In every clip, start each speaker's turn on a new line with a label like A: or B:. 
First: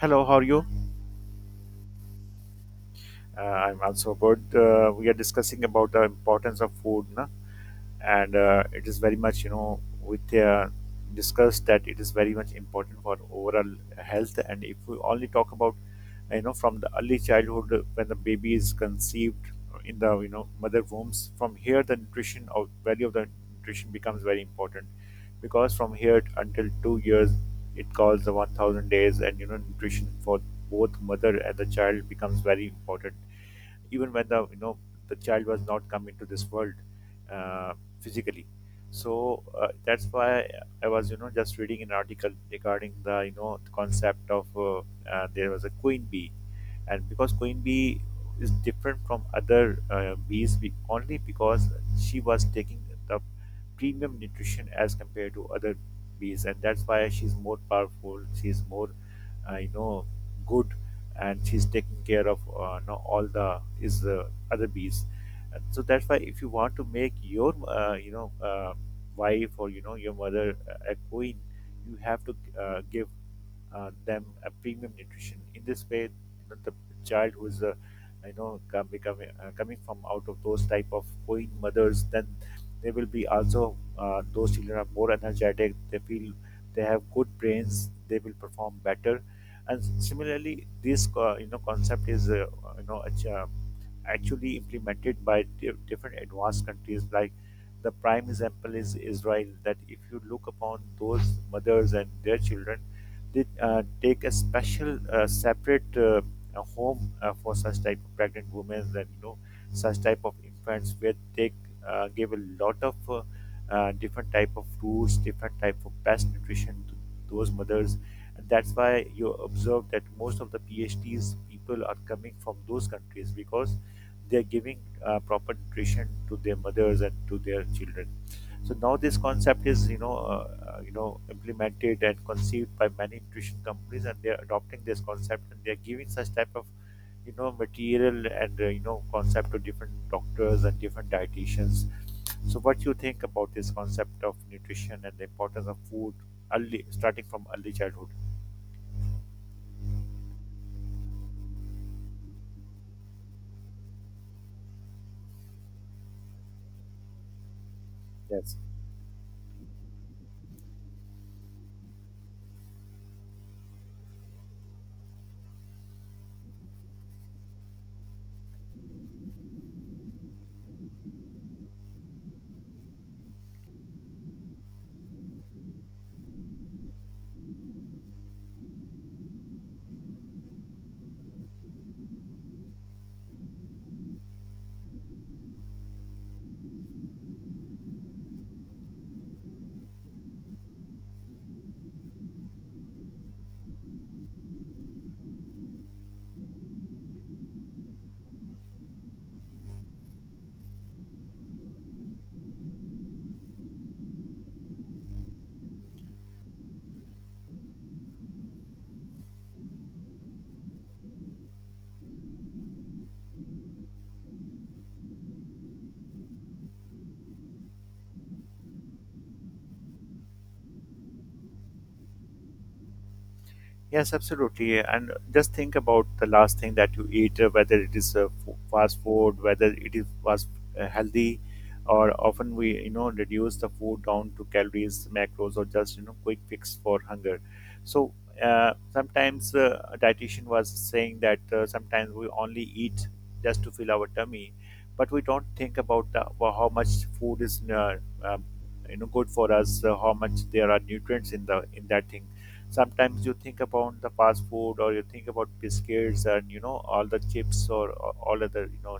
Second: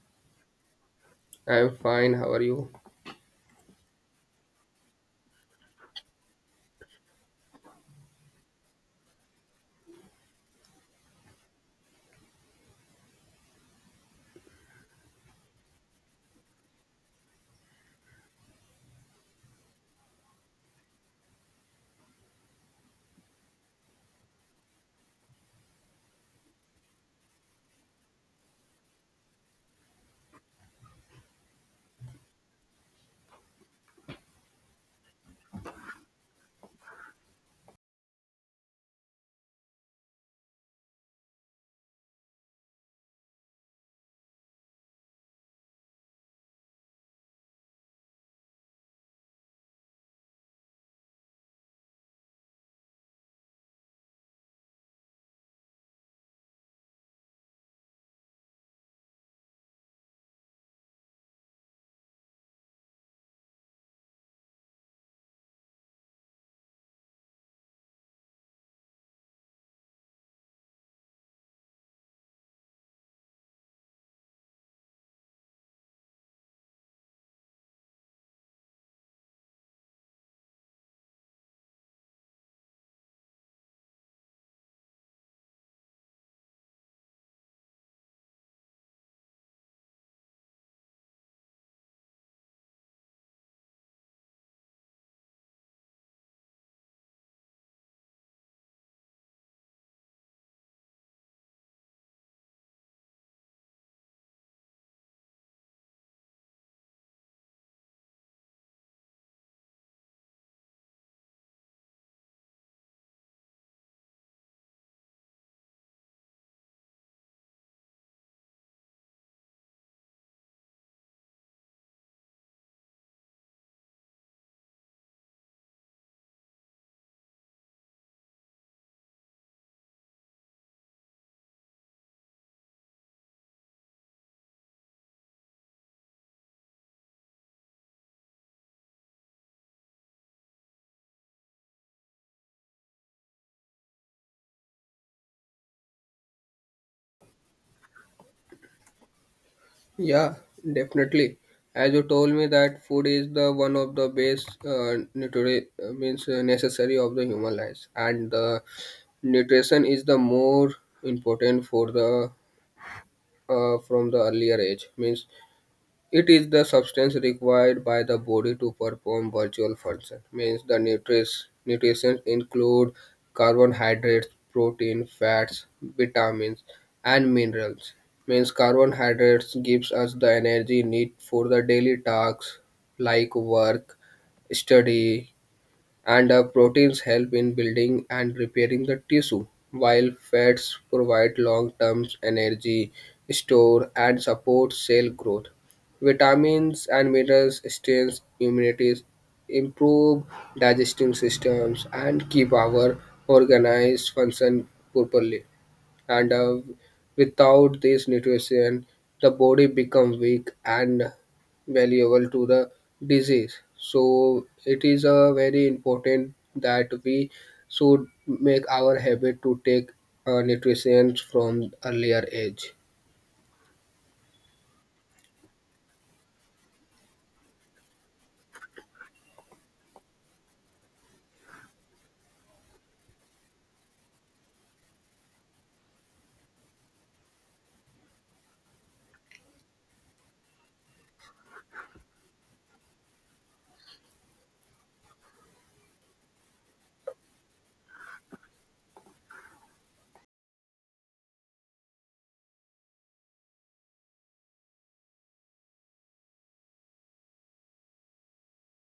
A: Hello, how are you?
B: I'm fine. How are you?
A: I'm also good. We are discussing about the importance of food, na? And it is very much with discussed that it is very much important for overall health. And if we only talk about, you know, from the early childhood, when the baby is conceived in the, mother wombs, from here the nutrition of value of the nutrition becomes very important because from here until 2 years, it calls the 1000 days. And you know, nutrition for both mother and the child becomes very important, even when the, the child was not come into this world, uh, physically. So that's why I was, you know, just reading an article regarding the, the concept of there was a queen bee. And because queen bee is different from other bees, only because she was taking the premium nutrition as compared to other bees, and that's why she's more powerful, she's more, I know, good, and she's taking care of, you know, all the his other bees. And so that's why if you want to make your you know wife or, you know, your mother a queen, you have to give them a premium nutrition. In this way, you know, the child who is you know becoming coming from out of those type of going mothers, then they will be also those children are more energetic. They feel they have good brains. They will perform better. And similarly, this you know, concept is you know actually implemented by different advanced countries, like the prime example is Israel. That if you look upon those mothers and their children, they take a special separate a home for such type of pregnant women, and you know, such type of infants, where they give a lot of different type of foods, different type of best nutrition to those mothers. And that's why you observe that most of the phds people are coming from those countries, because they're giving proper nutrition to their mothers and to their children. So now this concept is, you know, you know, implemented and conceived by many nutrition companies, and they're adopting this concept, and they're giving such type of, you know, material and, you know, concept to different doctors and different dietitians. So what you think about this concept of nutrition and the importance of food early, starting from early childhood?
B: Yeah, definitely. As you told me that food is the one of the base nutri- means necessary of the human life, and
A: Yes.
B: the nutrition is the more important for the from the earlier age. Means it is the substance required by the body to perform virtual function. Means the nutrients nutrition include carbohydrates, protein, fats, vitamins, and minerals. Means carbohydrates gives us the energy need for the daily tasks like work, study, and proteins help in building and repairing the tissue, while fats provide long-term energy store and support cell growth. Vitamins and minerals strengthen immunity, improve digestive systems, and keep our organs function properly and without this nutrition the body becomes weak and valuable to the disease, so it is a very important that we should make our habit to take nutrition from earlier age.
A: Yes, absolutely. And just think about the last thing that you eat, whether it is fast food, whether it is was healthy, or often we, you know, reduce the food down to calories, macros, or just, you know, quick fix for hunger. So sometimes a dietitian was saying that sometimes we only eat just to fill our tummy, but we don't think about the, well, how much food is um, you know, good for us, how much there are nutrients in the in that thing. Sometimes you think about the fast food, or you think about biscuits and, you know, all the chips, or all other, you know,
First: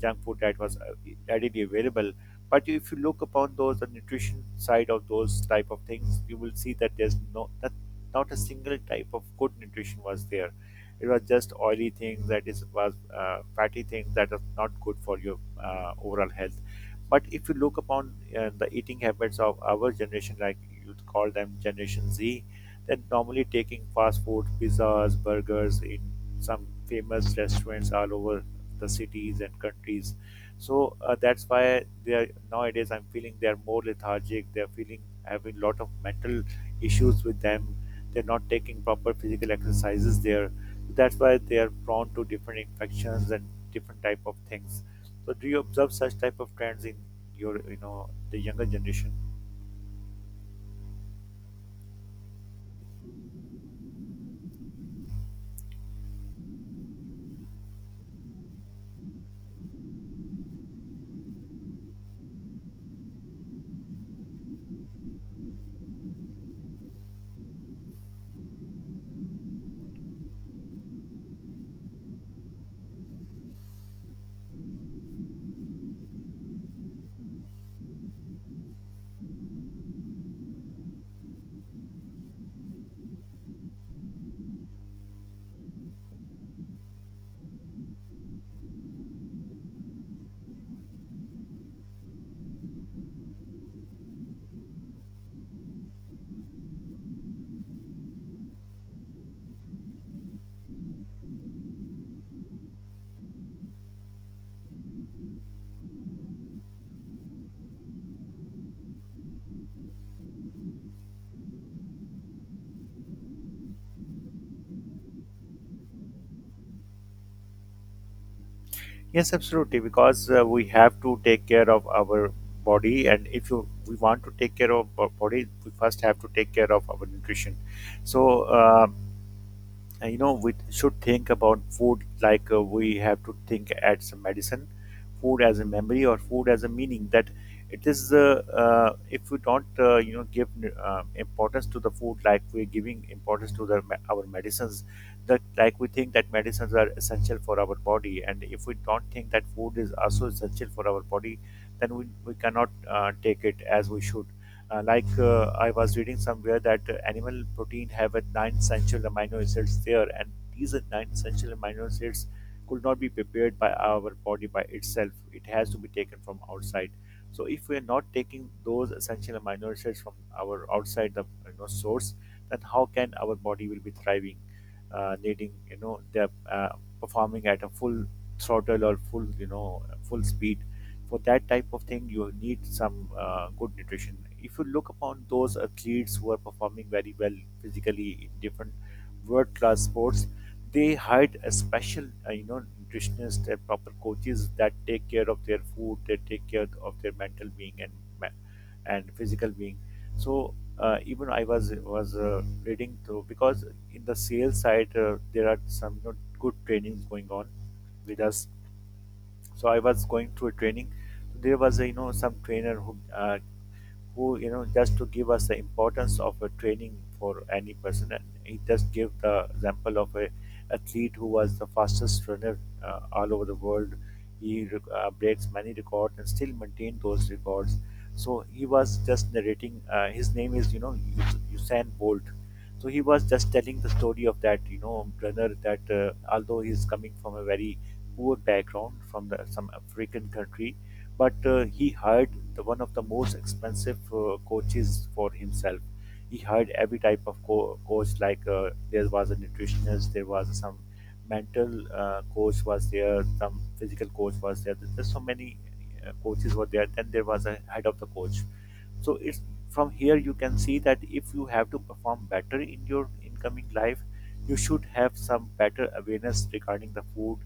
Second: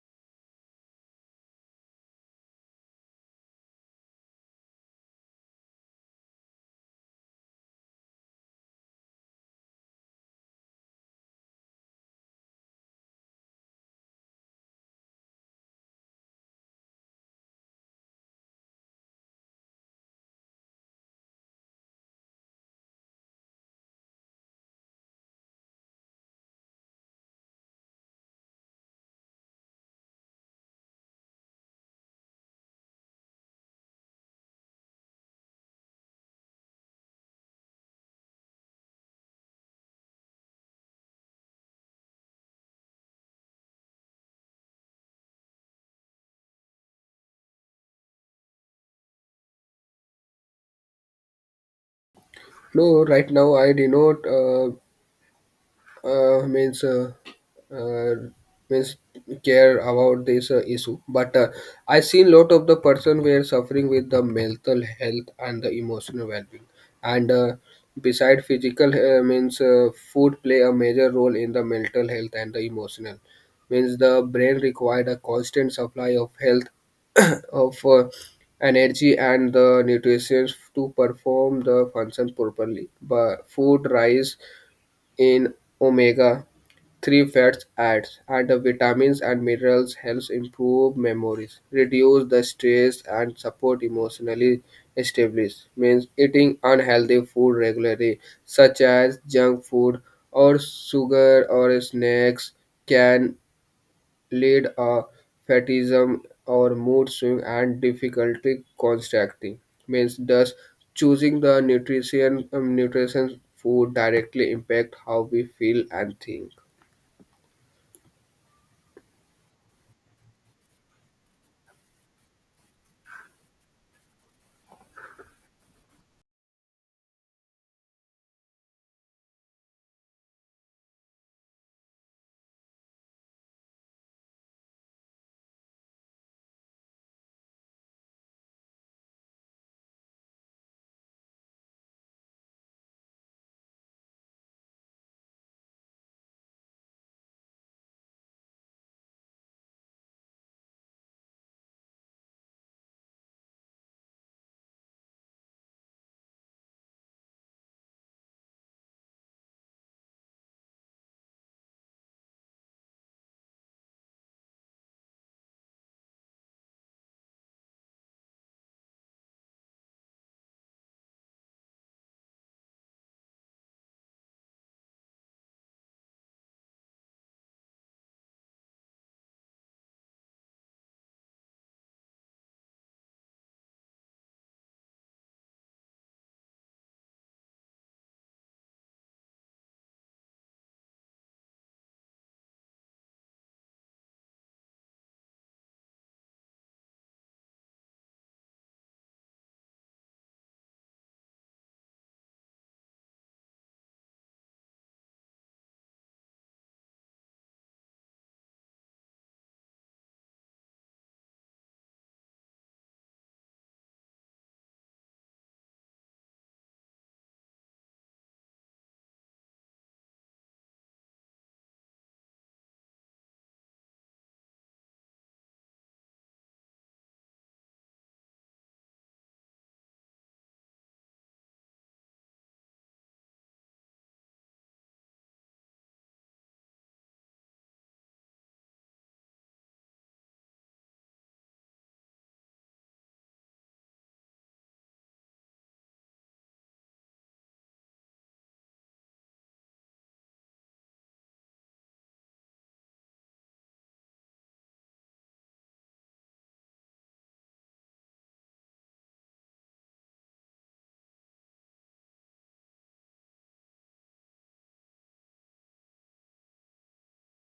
A: junk food that was readily available. But if you look upon those the nutrition side of those type of things, you will see that there's no, that not a single type of good nutrition was there. It was just oily things, that is was fatty things, that are not good for your overall health. But if you look upon the eating habits of our generation, like you call them generation z, they normally taking fast food, pizzas, burgers in some famous restaurants all over the cities and countries. So that's why they are nowadays. I'm feeling they are more lethargic. They're feeling having lot of mental issues with them. They're not taking proper physical exercises there. So, that's why they are prone to different infections and different type of things. So do you observe such type of trends in your, you know, the younger generation?
B: No, right now I do not means uh, means care about this issue, but I seen lot of the person were suffering with the mental health and the emotional well-being, and beside physical means food play a major role in the mental health and the emotional. Means the brain required a constant supply of health of energy and the nutrition to perform the function properly, but food rise in omega 3 fats adds and the vitamins and minerals helps improve memories, reduce the stress and support emotionally stability. Means eating unhealthy food regularly, such as junk food or sugar or snacks, can lead a fatiguism or mood swing and difficulty constricting. Means thus choosing the nutrition nutrition food directly impact how we feel and think.
A: Yes, absolutely. Because we have to take care of our body, and if you we want to take care of our body, we first have to take care of our nutrition. So, um you know, we should think about food like we have to think as a medicine, food as a memory, or food as a meaning. That it is if we don't you know, give importance to the food like we're giving importance to the our medicines. That like we think that medicines are essential for our body, and if we don't think that food is also essential for our body, then we cannot take it as we should. Like I was reading somewhere that animal protein have a nine essential amino acids there, and these are nine essential amino acids could not be prepared by our body by itself. It has to be taken from outside. So if we are not taking those essential amino acids from our outside the, you know, source, then how can our body will be thriving, needing, you know, they're uh, performing at a full throttle or full, you know, full speed. For that type of thing, you need some good nutrition. If you look upon those athletes who are performing very well physically in different world class sports, they hired a special you know, nutritionist and proper coaches that take care of their food, they take care of their mental being and ma- and physical being. So even I was reading through because in the sales side there are some, you know, good trainings going on with us. So I was going through a training. There was a, you know, some trainer who who, you know, just to give us the importance of a training for any person, and he just gave the example of a athlete who was the fastest runner all over the world. He breaks many records and still maintain those records. So he was just narrating his name is, you know, Usain Bolt. So he was just telling the story of that, you know, runner, that although he's coming from a very poor background from the, some African country, but he hired the one of the most expensive coaches for himself. He hired every type of coach, like there was a nutritionist, there was some mental coach was there, some physical coach was there. There's so many coaches were there. Then there was a head of the coach. So it's from here you can see that if you have to perform better in your incoming life, you should have some better awareness regarding the food,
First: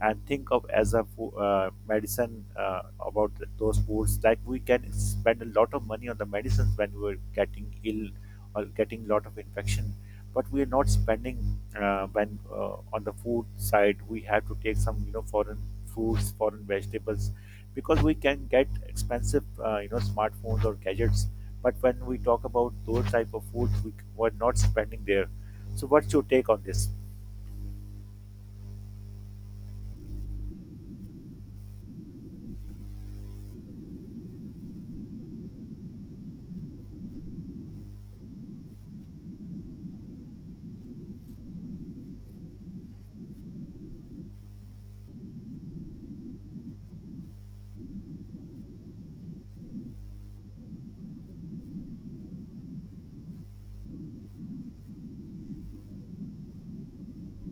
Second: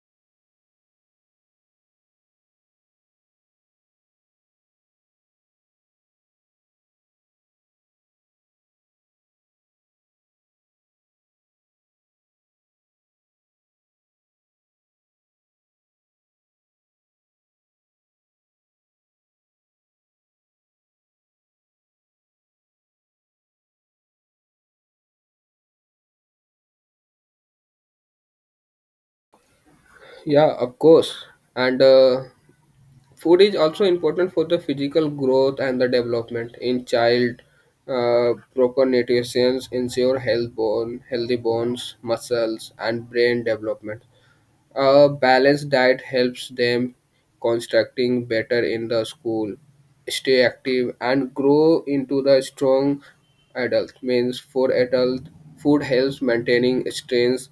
A: and think of as a medicine about those foods. Like we can spend a lot of money on the medicines when we're getting ill or getting lot of infection, but we are not spending when on the food side, we have to take some, you know, foreign fruits, foreign vegetables, because we can get expensive you know, smartphones or gadgets, but when we talk about those type of foods, we, we're not spending there. So what's your take on this?
B: Yeah, of course. And food is also important for the physical growth and the development in child. Proper nutrition ensure health bone, healthy bones, muscles, and brain development. A balanced diet helps them constructing better in the school, stay active, and grow into the strong adult. Means for adult, food helps maintaining strength,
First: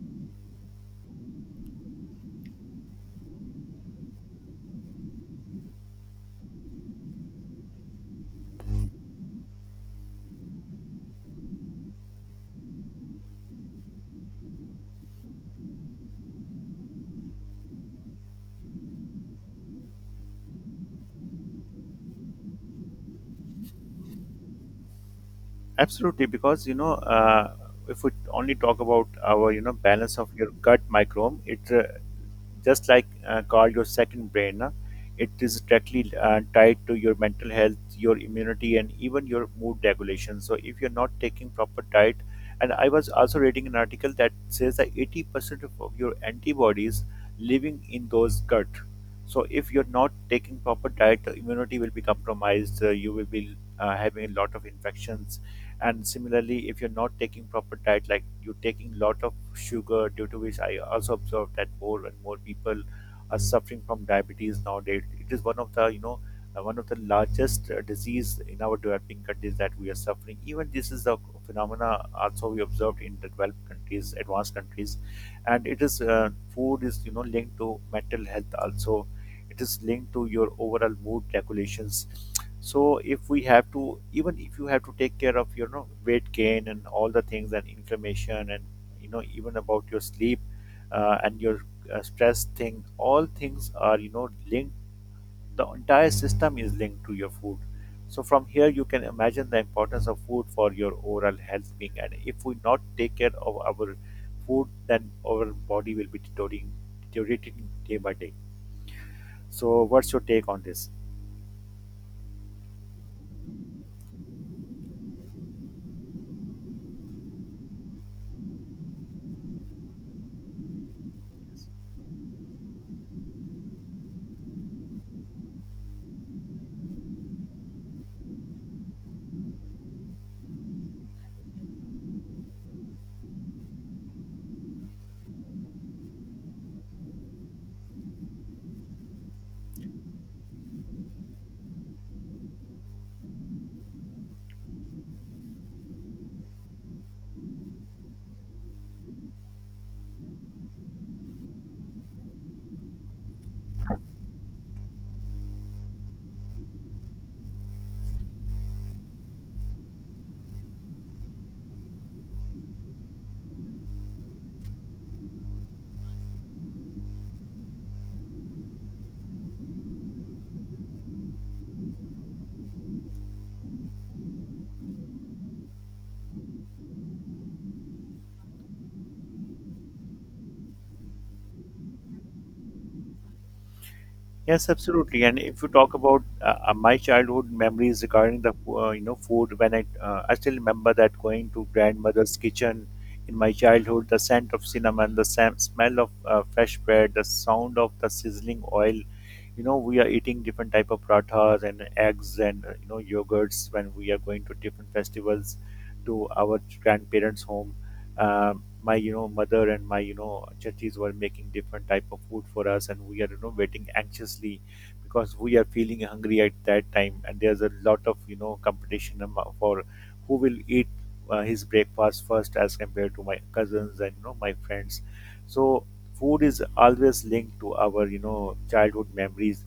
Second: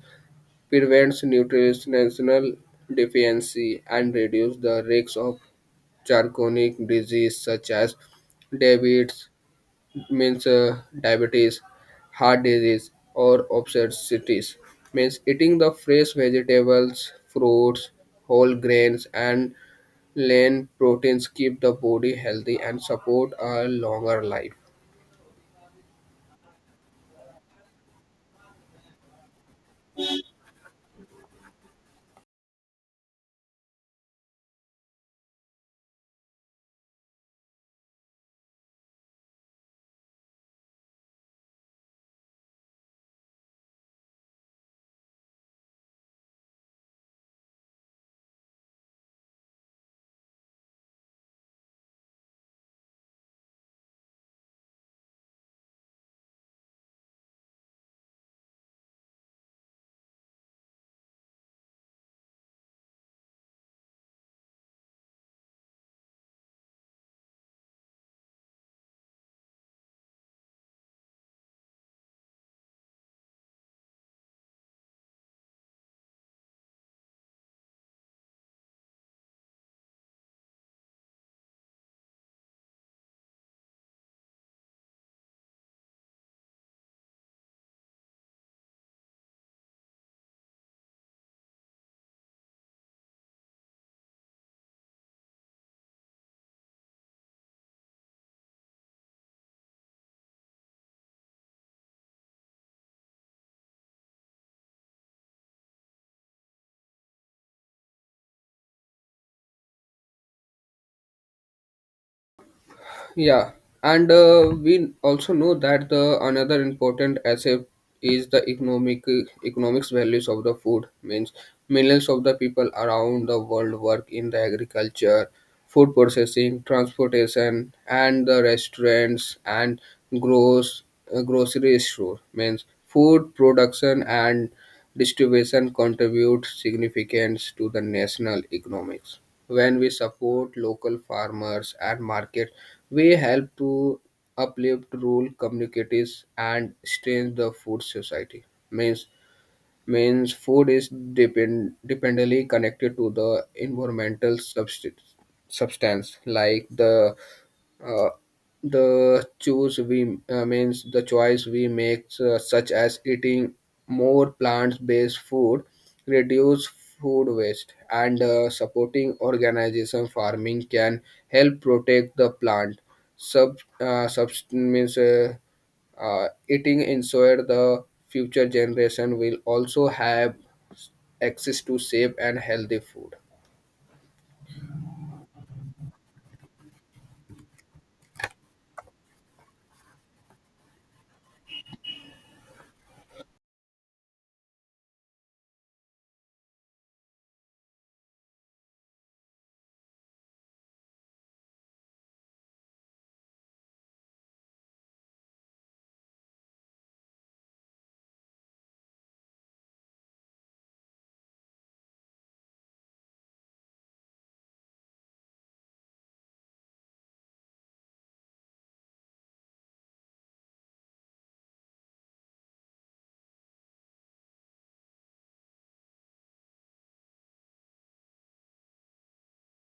B: prevents nutritional deficiency and reduce the risks of chronic disease such as diabetes, means diabetes, heart disease, or obesity. Means eating the fresh vegetables, fruits, whole grains, and lean proteins keep the body healthy and support a longer life.
A: Absolutely, because you know, if we only talk about our, you know, balance of your gut microbiome, it just like called your second brain, na, it is directly tied to your mental health, your immunity, and even your mood regulation. So if you're not taking proper diet, and I was also reading an article that says that 80% of your antibodies living in those gut. So if you're not taking proper diet, immunity will be compromised. You will be having a lot of infections. And similarly, if you're not taking proper diet, like you're taking lot of sugar, due to which I also observed that more and more people are suffering from diabetes nowadays. It is one of the, you know, one of the largest disease in our developing countries, that we are suffering. Even this is a phenomena also we observed in the developed countries, advanced countries. And it is food is, you know, linked to mental health also. It is linked to your overall mood regulations. So if we have to, even if you have to take care of your, you know, weight gain and all the things and inflammation and, you know, even about your sleep and your stress thing, all things are, you know, linked. The entire system is linked to your food. So from here you can imagine the importance of food for your overall health being. And if we not take care of our food, then our body will be deteriorating, day by day. So, what's your take on this?
B: Yeah, and we also know that the another important asset is the economics values of the food. Means millions of the people around the world work in the agriculture, food processing, transportation, and the restaurants and gross grocery store. Means food production and distribution contributes significance to the national economics. When we support local farmers and markets, we help to uplift rural communities and strengthen the food society. Means means food is dependently connected to the environmental substance, substance like uh, the choose we means the choice we make, such as eating more plant-based food, reduce food waste, and supporting organization farming can help protect the plant. Sub subst- means Eating ensure the future generation will also have access to safe and healthy food.
A: Yes, absolutely. And if you talk about my childhood memories regarding the, you know, food, when I still remember that going to grandmother's kitchen in my childhood, the scent of cinnamon, the smell of fresh bread, the sound of the sizzling oil. You know, we are eating different type of prathas and eggs and, you know, yogurts when we are going to different festivals to our grandparents home. My, you know, mother and my, you know, chachis were making different type of food for us, and we are, you know, waiting anxiously because we are feeling hungry at that time. And there's a lot of, you know, competition for who will eat his breakfast first as compared to my cousins and, you know, my friends. So food is always linked to our, you know, childhood memories.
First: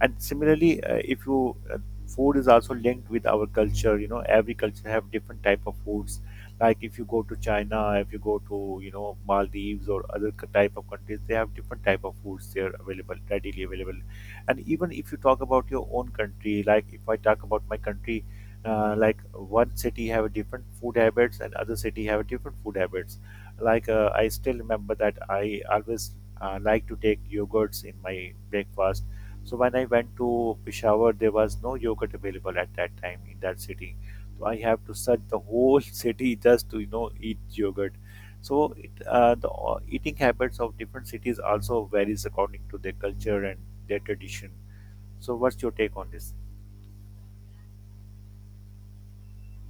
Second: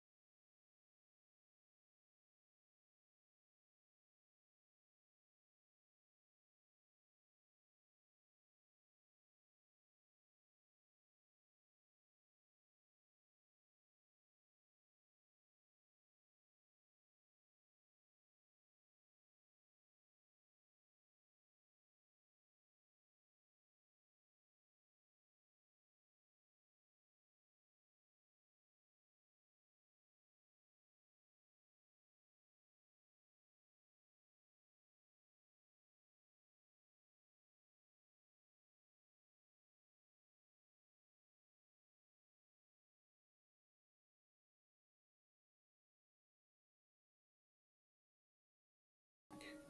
A: And similarly if you food is also linked with our culture. You know, every culture have different type of foods. Like if you go to China, if you go to, you know, Maldives or other type of countries, they have different type of foods there available, readily available. And even if you talk about your own country, like if I talk about my country, like one city have a different food habits and other city have a different food habits. Like I still remember that I always like to take yogurts in my breakfast. So when I went to Peshawar, there was no yogurt available at that time in that city. So I have to search the whole city just to, you know, eat yogurt. So the eating habits of different cities also varies according to their culture and their tradition. So what's your take on this?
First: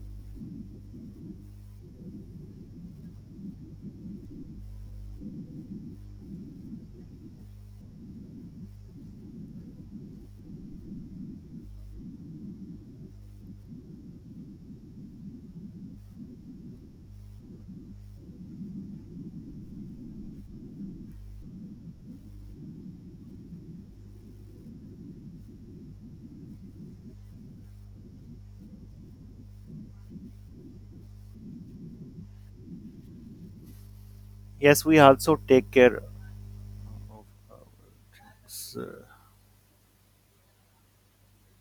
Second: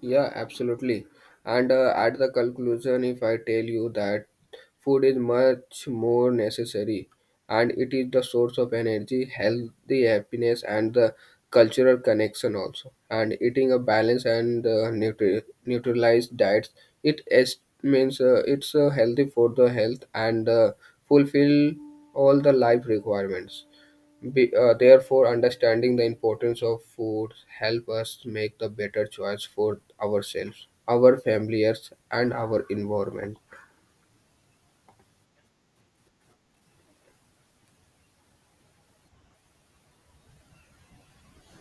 B: Yeah, absolutely. And at the conclusion, if I tell you that food is much more necessary and it is the source of energy, healthy happiness, and the cultural connection also. And eating a balanced and neutralized diet, it is, means it's healthy for the health and fulfill all the life requirements. Therefore, understanding the importance of food help us make the better choice for ourselves, our families, and our environment.
A: Yes, we also take care